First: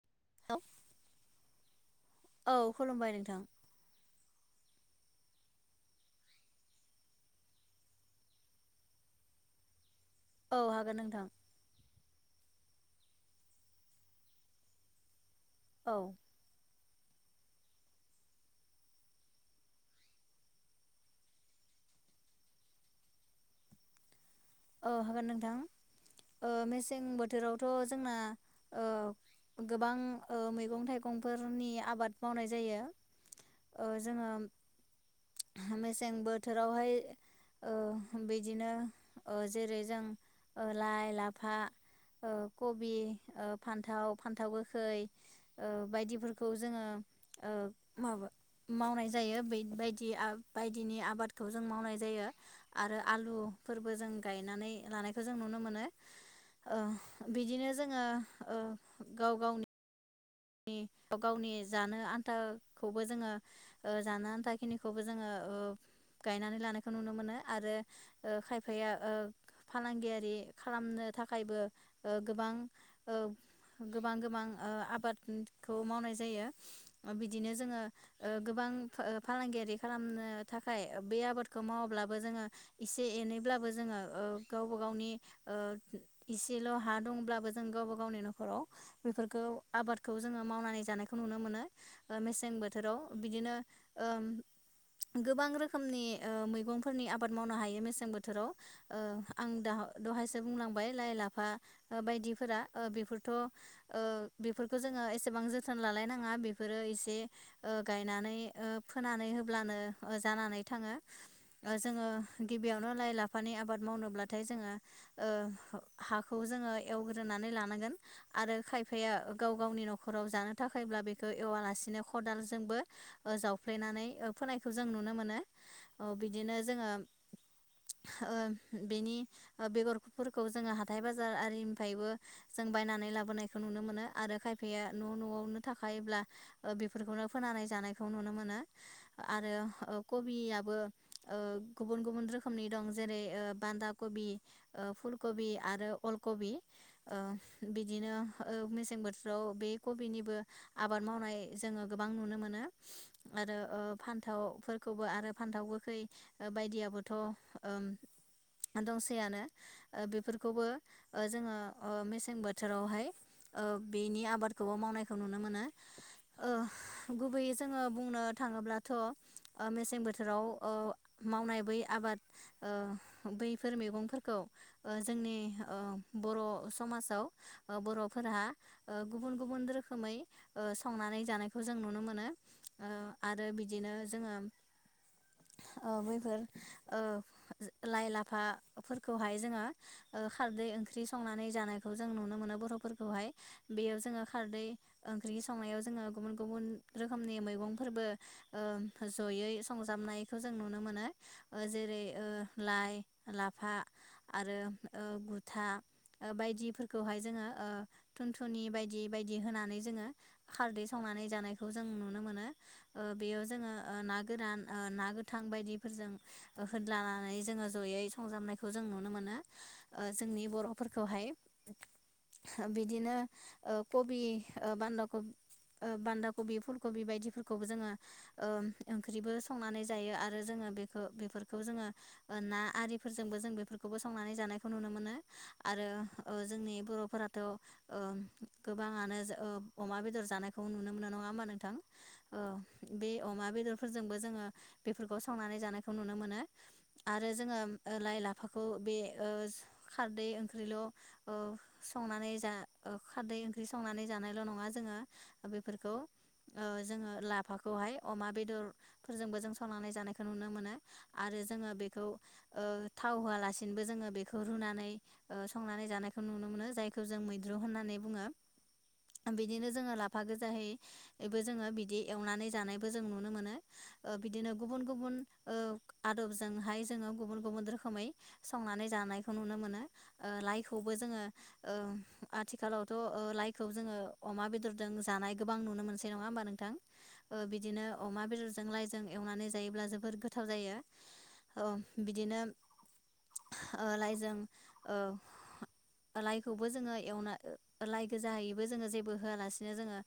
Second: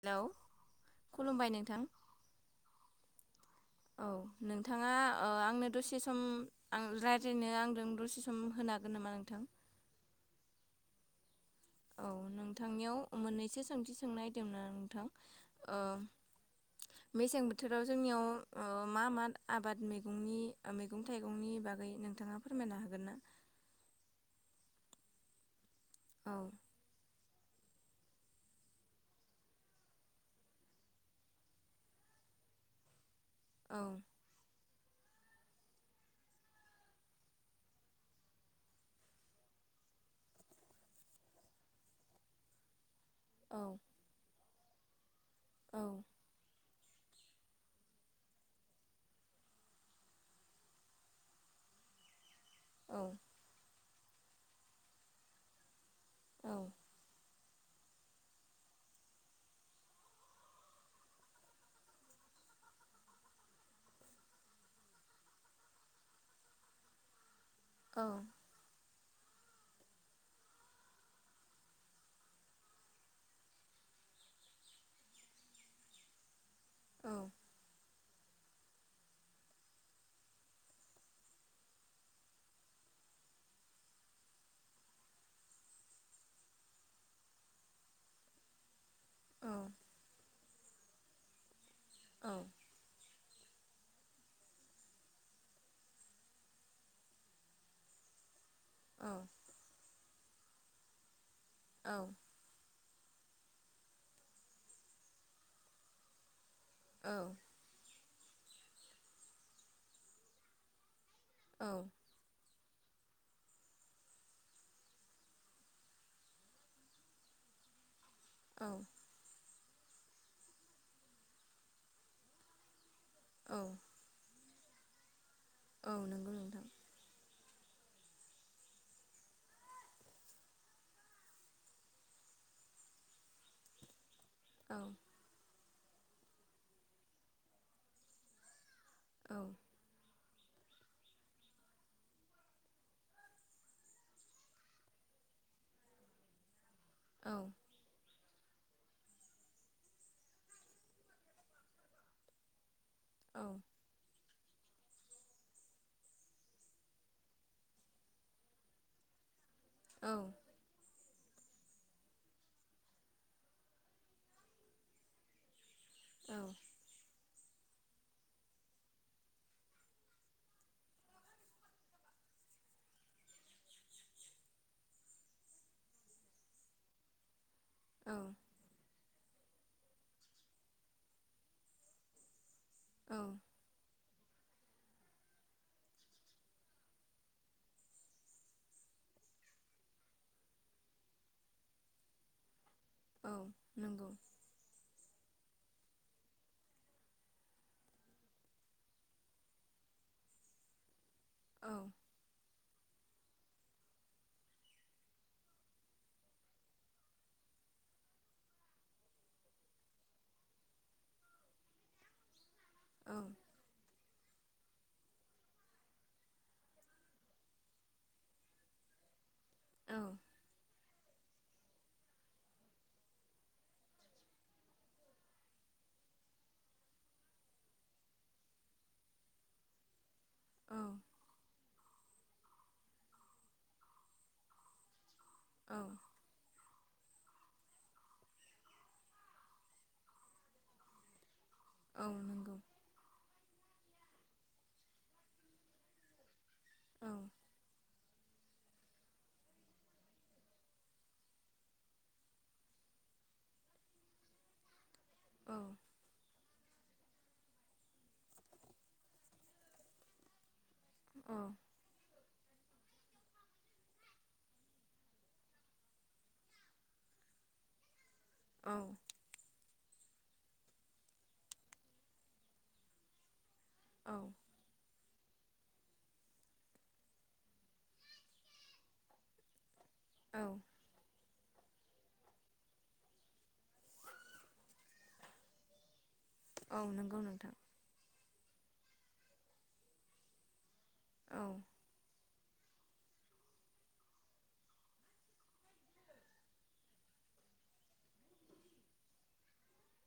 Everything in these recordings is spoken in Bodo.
हेलौ औ खुलुमबाय नोंथां औ खुलुमबाय नोंथां औ। नोंथाङा ओ आंनो दसे सम आं रायज्लायनो आंजों दसे सम होनो हागोन नामा नोंथां? औ हागोन नोंथां। औ नोंथांनियाव मोननैसो सोंथि सोंनो नायदोमोन‌ आं नोंथां। औ ओ। मेसें बोथोराव जोंनियाव ओ मा मा आबाद मैगंनि मैगं थाइगंनि बागै नोंथाङा फोरमायनो हागोन ना? औ हागोन नोंथां। औ ओ मेसें बो। थोरावथ' जोंना गोबां मैगं थाइगंफोरनि आबाद मावनाय जायो। औ ओ जोङो। मेसें बोथोरावहाय ओ बिदिनो। ओ जेरै जों लाइ लाफा कबि। औ ओक्षफान्थाव फान्थाव गो। खै। ओ औ बायदिफोरखौ जोङो ओ माबा मावनाय जायो बै बायदि बायदिनि आबादखौ जों मावनाय जायो। आरो औ आलुफोरबो। बोजों गायनानै लानायखौ जों नुनो मोनो औ ओं बिदिनो जोङो ओ गाव गावनि नि अ गावनि जानो आन्थाखौबो जोङो ओ जानो आन्था खिनिखौबो जोङो गायनानै लानायखौ नुनो मोनो आरो औ ओ खायफाया ओ फालांगियारि खालामनो थाखायबो ओ गोबां ओ गोबां गोबां ओ आबाद। खौ मावनाय जायो औ बिदिनो जोङो। ओ गोबां फालांगियारि खालामनो थाखाय बे आबादखौ मावाब्लाबो जोङो एसे एनैब्लाबो जोङो ओ गावबा गावनि एसेल' ओ हा दंब्लाबो जों गावबा गावनि न'खराव बेफोरखौ औ आबाद। खौ जोङो मावनानै जानायखौ नुनो मोनो। ओ औ मेसें बोथोराव। बिदिनो ओ गोबां रोखोमनि ओ मैगंफोरनि आबाद मावनो हायो मेसें बोथोराव ओ औ आं दा दहायसो बुंलांबाय लाइ लाफ फा औ बायदिफोरा ओ बेफोर थ ओ बेफोरखो खो जोङो एसेबां जोथोन लालायनाङा बे बेफोरो एसे ओ गायनानै ओ फोनानै होब्लानो ओ जानानै थाङो। औ जोङो गिबियावनो लाइ लाफ फानि आबाद मावनोब्लाथाय जोङो ओ हाखौ जोङो एवग्रोनानै लानांगोन। आरो औ खायफाया। गाव गावनि न'खराव जानो थाखायब्ला बेखौ एवालासिनो खदालजोंबो ओ औ जावफ्लेनानै ओ फोनायखौ जों नुनो मोनो। औ नंगौ बिदिनो नोंथां जोङो। ओ बेनि ओ बेगरफोरखौ जोङो हाथाय बाजार आरिनिफायबो जों बायनानै लाबोनायखौ नुनो मोनो। आरो औ खायफाया न' न'आवनो थाखायोब्ला ओ बेफोरखौनो फोनानै जानायखौ नुनो मोनो। औ आरो ओ कबिआ बो ओ गुबुन गुबुन रोखोमनि दं जेरै ओ बान्दा कबि ओ फुलकबि आरो अलकबि। ओ औ बिदिनो ओ मेसें बो थोराव बे कबिनिबो आबाद मावनाय जोङो गोबां नुनो मोनो। औ आरो ओ फान्थावफोर खौबो आरो फान्थाव गोखै ओ बायदियाबोथ' ओ दंसैयानो। ओ औ बेफोरखौबो ओ जोङो ओ मेसें बोथोरावहाय ओ बेनि आबादखौबो मावनायखौ नुनो मोनो। औ ओ गुबैयै जोङो बुंनो थाङोब्लाथ' ओ मेसें बोथोराव ओ मावनाय बै आबाद ओ बैफोर मैगंफोरखौ ओ जोंनि ओ बर' समाजाव ओ औ बर'फोरहा ओ गुबुन गुबुन रोखोमै ओ संनानै जानायखौ जों नुनो मोनो। ओ औ आरो बिदिनो जोङो ओ बैफोर ओ लाइ-लाफाफोरखौहाय जोङो ओ खारदै ओंख्रि संनानै जानायखौ जों नुनो मोनो बर'फोरखौ। औ बेयाव नंगौ जोङो खारदै ओं ओंख्रि संनायाव जोङो गुबुन गुबुन रोखोमनि मैगंफोरबो ओ जयै संजाबनायखौ जों नुनो मोनो। ओ औ जेरै ओ लाय लाफा आरो ओ बुथुवा बायदिफोरखौहाय जोङो ओ थुनथुनि बायदि बायदि होनानै जोङो खारदै सावनानै जानायखौ जों नुनो मोनो। ओ औ बेयाव जोङो ओ ना गोरान ओ ना गोथां बायदिफोरजों होन्लानानै जोङो जयै संजाबनायखौ जों नुनो मोनो। औ ओ जोंनि बर'फोर खौहाय बिदिनो ओ कबि ओ बान्दा बान्दा कबि फुलकबि बायदिफोरखौबो जोङो ओंख्रिबो संनानै जायो आरो जोङो बेखौ बेफोरखौ जोङो ओ ना आरिफोरजोंबो जों बेफोरखौबो संनानै जानायखौ नुनो मोनो। औ आरो ओ जोंनि बर' थ' ओ गोबाङानो ओ अमा बेदर जानायखौ नुनो मोनो नङा होमबा नों थां औ ओ नंगौ बे अमा बेदरफोरजोंबो जोङो बेफोरखौ संनानै जानायखौ नुनो मोनो। औ आरो जोङो ओ लाय लाफ खौ बे ओस खारदै ओंख्रिल' ओ संनानै जा ओ खारदै ओंख्रि संनानै जानायल' नङा जोङो औ बेफोरखौ ओ जोङो लाफाखौहाय अमा बेदर फोरजोंबो जों संनानै जानायखौ नुनो मोनो। आरो जोङो बेखौ। ओ थाव होआलासिनोबो जोङो बेखौ रुनानै संनानै जानायखौ नुनो मोनो जाय खौ जों मैद्रु होननानै बुङो। बिदिनो जोङो ला फा गोजायैबो जोङो बिदि एवनानै जानायबो जों नुनो मोनो। औ ओ बिदिनो गुबुन गुबुन। ओ आदबजोंहाय जोङो गुबुन गुबुन रोखोमै संनानै जानायखौ नुनो मोनो। औ ओ लाइखौबो जोङो। ओ आथिखालावथ' ओ लाइखौ जोङो अमा बेदरजों जानाय गोबां नुनो मोनसै। नङा होमबा नोंथां औ नंगौ ओ नोंथां बिदिनो अमा बेदर जों लाइजों एवनानै जायोब्ला जोबोर गोथाव जायो। औ ओ बिदिनो ओ लाइजों ओ लाइ खौबो जोङो एवना लाइ गोजाहायैबो जोङो जेबो होआलासिनो जोङो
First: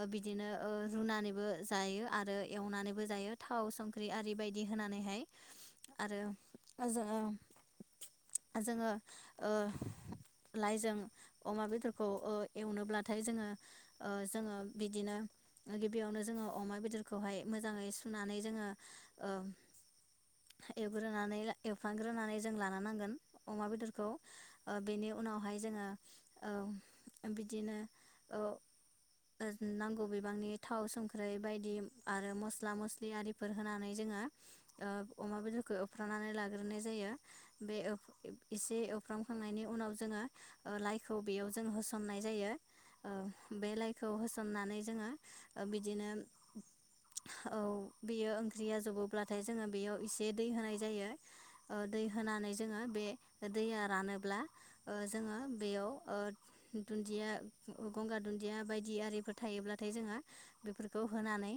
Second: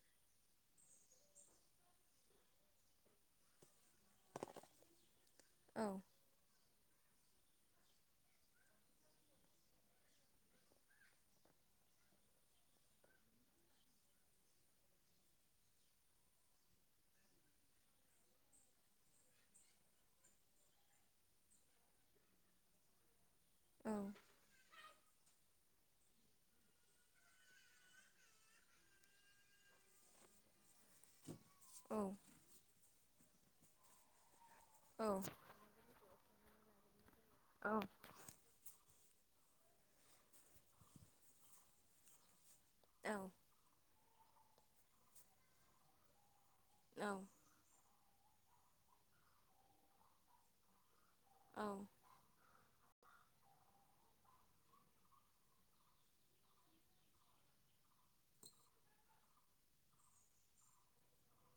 ओ बिदिनो ओ रुनानैबो जायो आरो एवनानैबो जायो थाव संख्रि आरि बायदि होनानैहाय। औ आरो। लाइजों औ जोङो ओ। लाइजों अमा बेदरखौ ओ एवनोब्लाथाय जोङो ओ जोङो बिदिनो गिबियावनो जोङो अमा बेदरखौहाय मोजाङै सुनानै जोङो ओ एवग्रोनानै एवफामग्रोनानै जों लानो नांगोन। अमा औ बेदरखौ ओ बेनि उनावहाय जोङो ओ बिदिनो नांगौ अ ओ नांगौ बिबांनि थाव सं ख्रै बायदि औ आरो मस्ला-मस्लि आरि फोर होनानै जोङो। ओ औ अमा बेदरखौ एवफ्रानानै ला गोरनाय जायो। बे ओ इसे एव फ्रामखांनायनि उनाव जोङो ओ लाइखौ बेयाव जों होसननाय जायो। औ ओ बे लाइ खौ होसननानै जोङो ओ बिदिनो। औ। बेयो ओंख्रिया जबोब्लाथाय जोङो बेयाव एसे दै होनाय जायो। ओ दै होनानै जोङो बे दैया रानोब्ला ओ जोङो बेयाव ओ दुन्दिया गंगार दुन्दिया बायदि आरिफोर थायोब्लाथाय जोङो बेफोरखौ होनानै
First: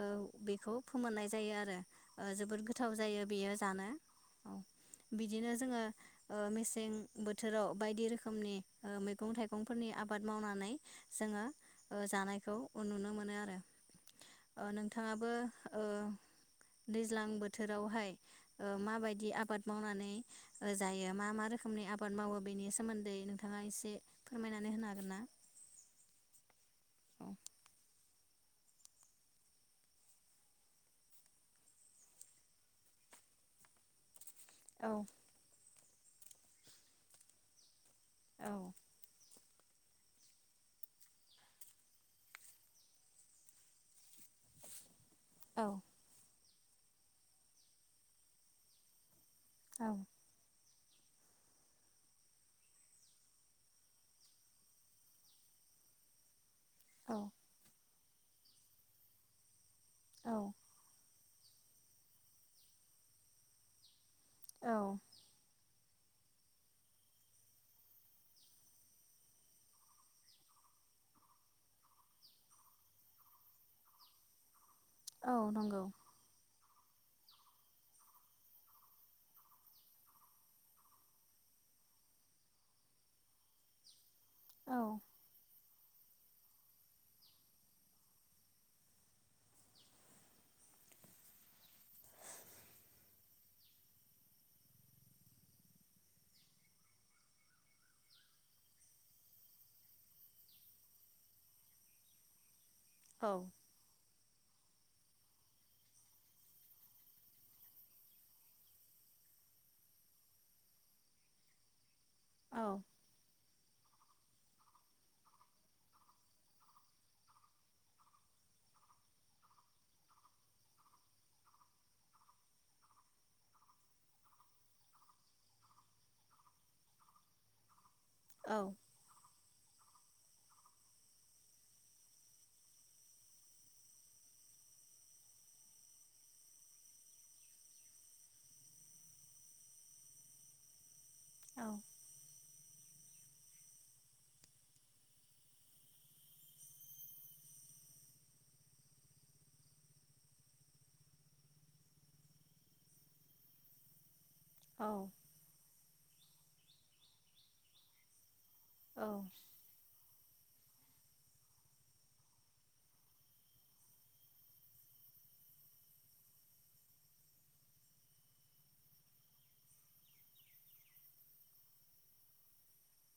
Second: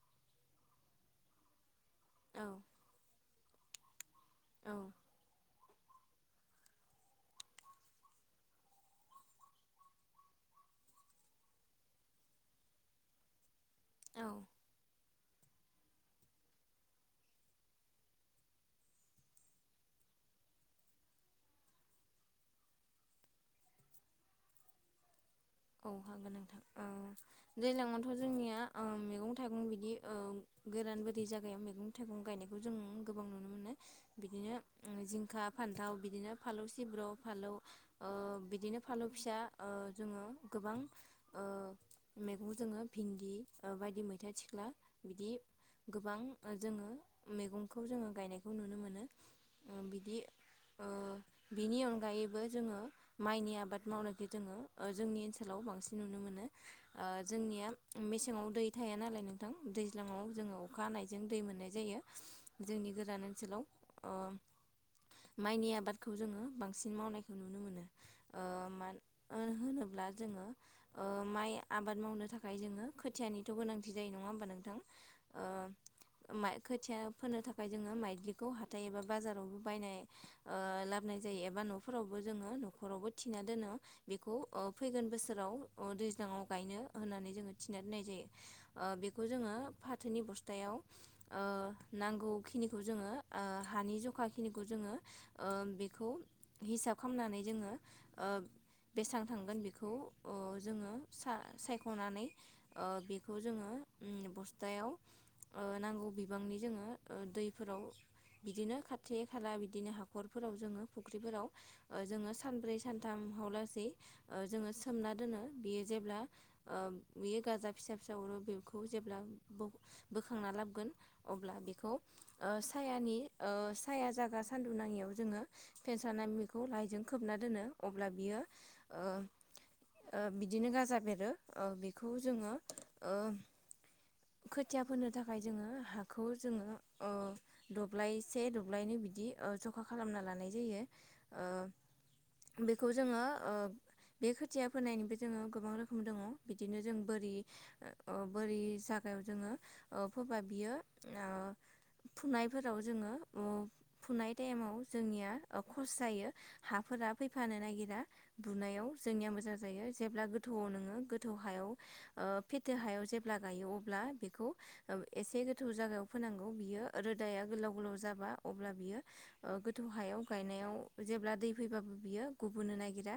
ओ बेखौ फोमोननाय जायो आरो। ओ जोबोद गोथाव जायो बेयो जानो औ बिदिनो जोङो ओ मेसें बो थोराव बायदि रोखोमनि ओ मैगं थाइगंफोरनि आबाद मावनानै जोङो ओ जानायखौ नुनो मोनो आरो। औ ओ नोंथाङा बो ओ दैज्लां बोथोरावहाय ओ माबायदि आबाद मावनानै जायो मा मा रोखोमनि आबा बाद मावो बेनि सोमोन्दै नोंथाङा एसे फोरमायनानै होनो हागोन ना? औ हागोन नोंथां। औ दैज्लांआव थ' जोंनिया ओ मैगं थाइगं बिदि ओं गोरान बोरि जागायाव मैगं थाइगं गायनायखौ जों गोबां नुनो मोनो। बिदिनो औ ओम जिंखा फान्थाव बिदिनो फालौ सिब्रु फालौ ओ औ बिदिनो फालु फिसा ओ जोङो गोबां ओ मैगं जोङो भिन्दि बायदि मैथा सिख्ला बिदि औ गोबां जोङो मैगंखौ जोङो गायनायखौ नुनो मोनो। ओ औ बिदि ओ बिनि अनगायैबो जोङो माइनि आबाद मावनायखौ जोङो ओ जोंनि ओनसो लाव बांसिन नुनो मोनो। ओ जोंनिया मेसेंआव दै थाया नालाय नोंथां दैज्लाङाव औ जोङो अखाहानाय जों दै मोननाय जायो जोंनि गोदान ओनसोलाव अ औ माइनि आबाद खौ जोङो बांसिन मावनायखौ नुनो मोनो ओ मा होनोब्ला जोङो ओ माइ आबाद मावनो थाखाय जोङो खोथियानिथ' गोनांथि जायो नङा होमबा नोंथां औ ओ नंगौ मा खोथिया फोनो थाखाय जोङो माइद्लिखौ हाथाय एबा बाजारावबो बायनाय ओ लाबोन जायो एबा न'फोरावबो जोङो न'खरावबो थिना दोनो बेखौ ओ औ अ दैज्लाङाव गायनो होननानै जोङो थिनानै दोननाय जायो ओ बेखौ जोङो फाथोनि बस्थायाव ओ नांगौखिनिखौ जोङो ओ हानि जखा खिनिखौ जोङो ओ बेखौ हिसाब खालामनानै जोङो ओ बेसां थांगोन बे खौ ओ जोङो सा-सायख'नानै ओ औ बेखौ जोंङो उम। बस्थायाव ओ नांगौ बिबांनि जोङो दैफोराव बिदिनो खाथि खाला बिदिनो हाखरफोराव जोङो फुख्रिफोराव ओ जोङो औ सानब्रै सानथाम हला सै ओ जोङो ओ सोमना दोनो बियो जेब्ला ओ बियो गाजा फिसा फिसा अरो बेखौ जेब्ला बो-बोखांना लाबोगोन अब्ला बेखौ ओ सायानि ओ साया जागा सान्दुं नाङियाव जोङो फेनस्राना बेखौ लाइजों खोबना दोनो। अब्ला बियो औ ओ ओ बिदिनो गाजा बेरो ओ बेखौ जोंङो ओ खोथिया फोनो थाखाय जोंङो हाखौ जोंङो ओ दब्लायसे दब्लायनै बिदि ओ जखा खालामना लानाय जायो। औ। बेखौ जोंङो ओ बे खोथिया फोनायनिबो जोंङो गोबां रोखोम दंङ बिदिनो जों बोरि ओ बोरि साख याव जोंङो ओ फोबा बियो ओ फुनाय फोराव जोंङो ओ फुनाय टाइमाव जोंनिया ओ कस जायो हाफोरा फैफानो नागिरा। बुनायाव जोंनिया मोजां जायो जेब्ला गो गोथौ नोंङो गोथौ हायाव ओ फेथे हायाव जेब्ला गायो अ ब्ला बेखौ ओ एसे गोथौ जागायाव फोनांगौ बियो रोदाया गोलाव गोलाव जाबा अब्ला बियो ओ गोथौ हायाव गायनायाव जेब्ला दै फैबाबो बियो गुबुननो नागिरा।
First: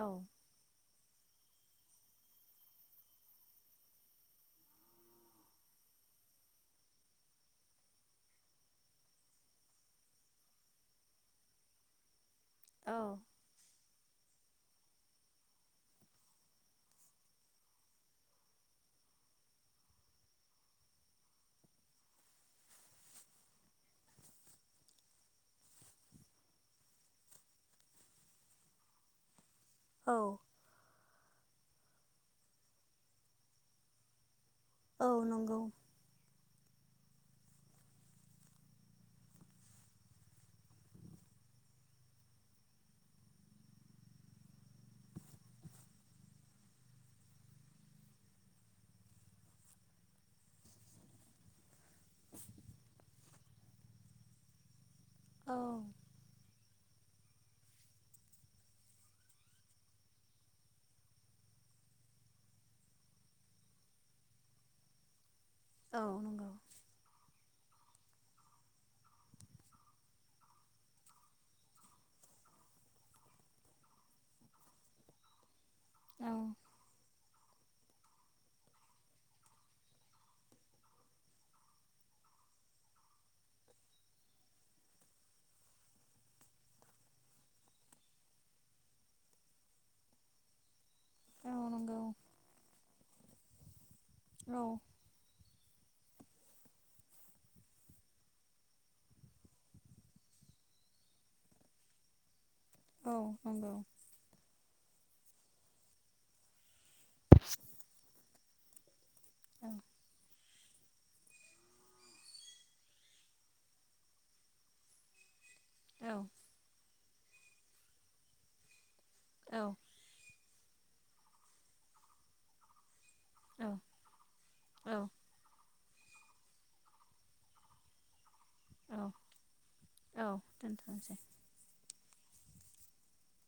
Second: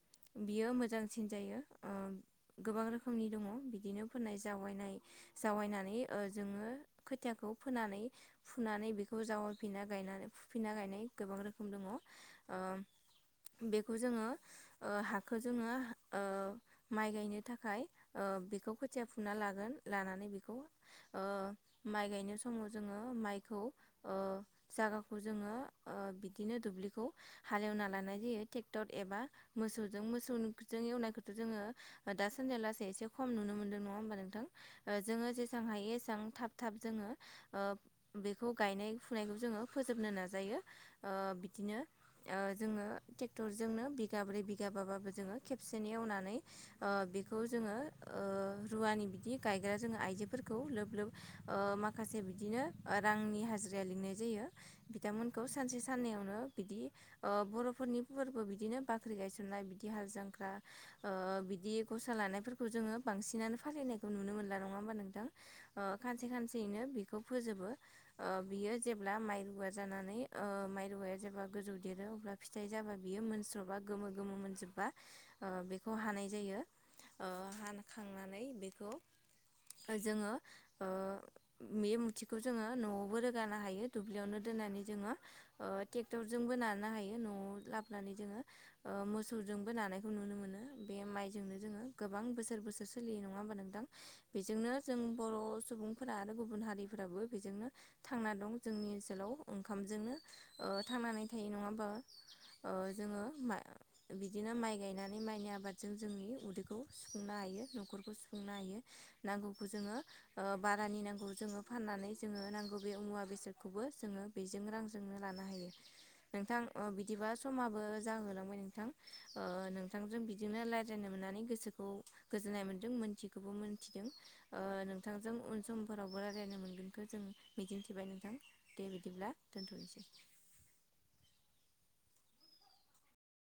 औ बियो मोजां सिन जायो ओ गोबां रोखोमनि दंङ बिदिनो फोनाय जावायनाय जावनानै ओ जोंङो खोथियाखौ फोनानै फुनानै बेखौ जावायफिनना गायना फुफिनना गायनाय गोबां रोखोम दंङ। ओ बेखौ जोंङो ओ हाखौ जोंङो ओ माइ गायनो थाखाय ओ बेखौ खोथिया फुना लागोन लानानै बेखौ ओ माइ गायनो समाव जोंङो माइखौ ओ जागाखौ जोंङो ओ बिदिनो दुब्लिखौ हालेवना लानाय जायो ट्रेक्टर एबा मोसौजों औ मोसौजों एवनायखौ जोंङो दा सान्दै लासै एसे खम नुनो मोनदों नंङा होमबा नोंथां? ओ औ जोंङो नंगौ जेसां हायो एसां थाब थाब जोंङो ओ बेखौ गायनाय फुनायखौ जोंङो फोजोबनो नाजायो ओ बिदिनो ओ जोंङो ट्रेक्टरजोंनो बिगाब्रै बिगाबाबाबो जोंङो खेबसेनि एवनानै ओ बेखौ जोंङो ओ रुवानि बिदि गायग्रा जोंङो आइजोफोरखौ लोब लोब माखासे बिदिनो रांनि हाजिराया लिंनाय जायो। बिथांमोनखौ औ सानसे साननैयावनो बिदि ओ बर'फोरनि फोरबो बिदिनो बाख्रि गायसननाय बिदि हाल जांख्रा ओ बिदि गसा लानायफोरखौ जोंङो बांसिनानो फालिनायखौ नुनो मोनला नङा होमबा नोंथां? ओ औ खानसे नंगौ खानसेयैनो बेखौ फोजोबो। ओ बियो जेब्ला माइ रुवा जानानै ओ माइ रुवाया जेब्ला गोजौ देरो अब्ला फिथाइ जाबा बियो मोनस्र'बा गोमो गोमो मोनजोब्बा ओ बे खौ हानाय औ जायो। ओ हानखांनानै बेखौ जोंङो ओ बेयो मुथिखौ जोंङो न'आवबो रोगानो हायो दुब्लियावनो दोननानै जोंङो ओ ट्रेक्टरजोंबो नानो हायो न'आव लाबोनानै जोंङो ओ मोसौजोंबो नानायखौ नुनो मोनो। बे औ माइजोंनो जोंङो नंगौ गोबां बोसोर बोसोर सोलियो नङा होनबा नोंथां। बेजोंनो जों बर' सुबुंफोरा आरो गुबुन हारिफोराबो बेजोंनो थांना दं जोंनि ओनसोलाव ओंखामजोंनो ओ थांनानै थायो नङा होमबा? ओ औ जोंङो नंगौ औ बिदिनो माइ गायनानै माइनि आबादजों जोंनि उदैखौ सुफुंनो हायो न'खरखौ खुंनो हायो। नांगौखौ जोङो। ओ बारानि नांगौ जोङो फाननानै जोङो नांगौ बे मुवा बेसादखौबो जोङो बेजों रांजोंनो लानो हायो। नोंथां ओ बि बिदिबा समाबो जाहोलांबाय नोंथां। ओ औ नोंथांजों बिदिनो लाय जेननो मोननानै गोसोखौ गोजोननाय मोन्दों मोन थियै खौबो औ मोनथिदों ओ औ नोंथांजों उन समफोरावबो रा लायनो मोनगोनखौ जों मिजिंथिबाय नोंथां। दे औ बिदिब्ला दोनथ'नोसै। औ दोनथ'नोसै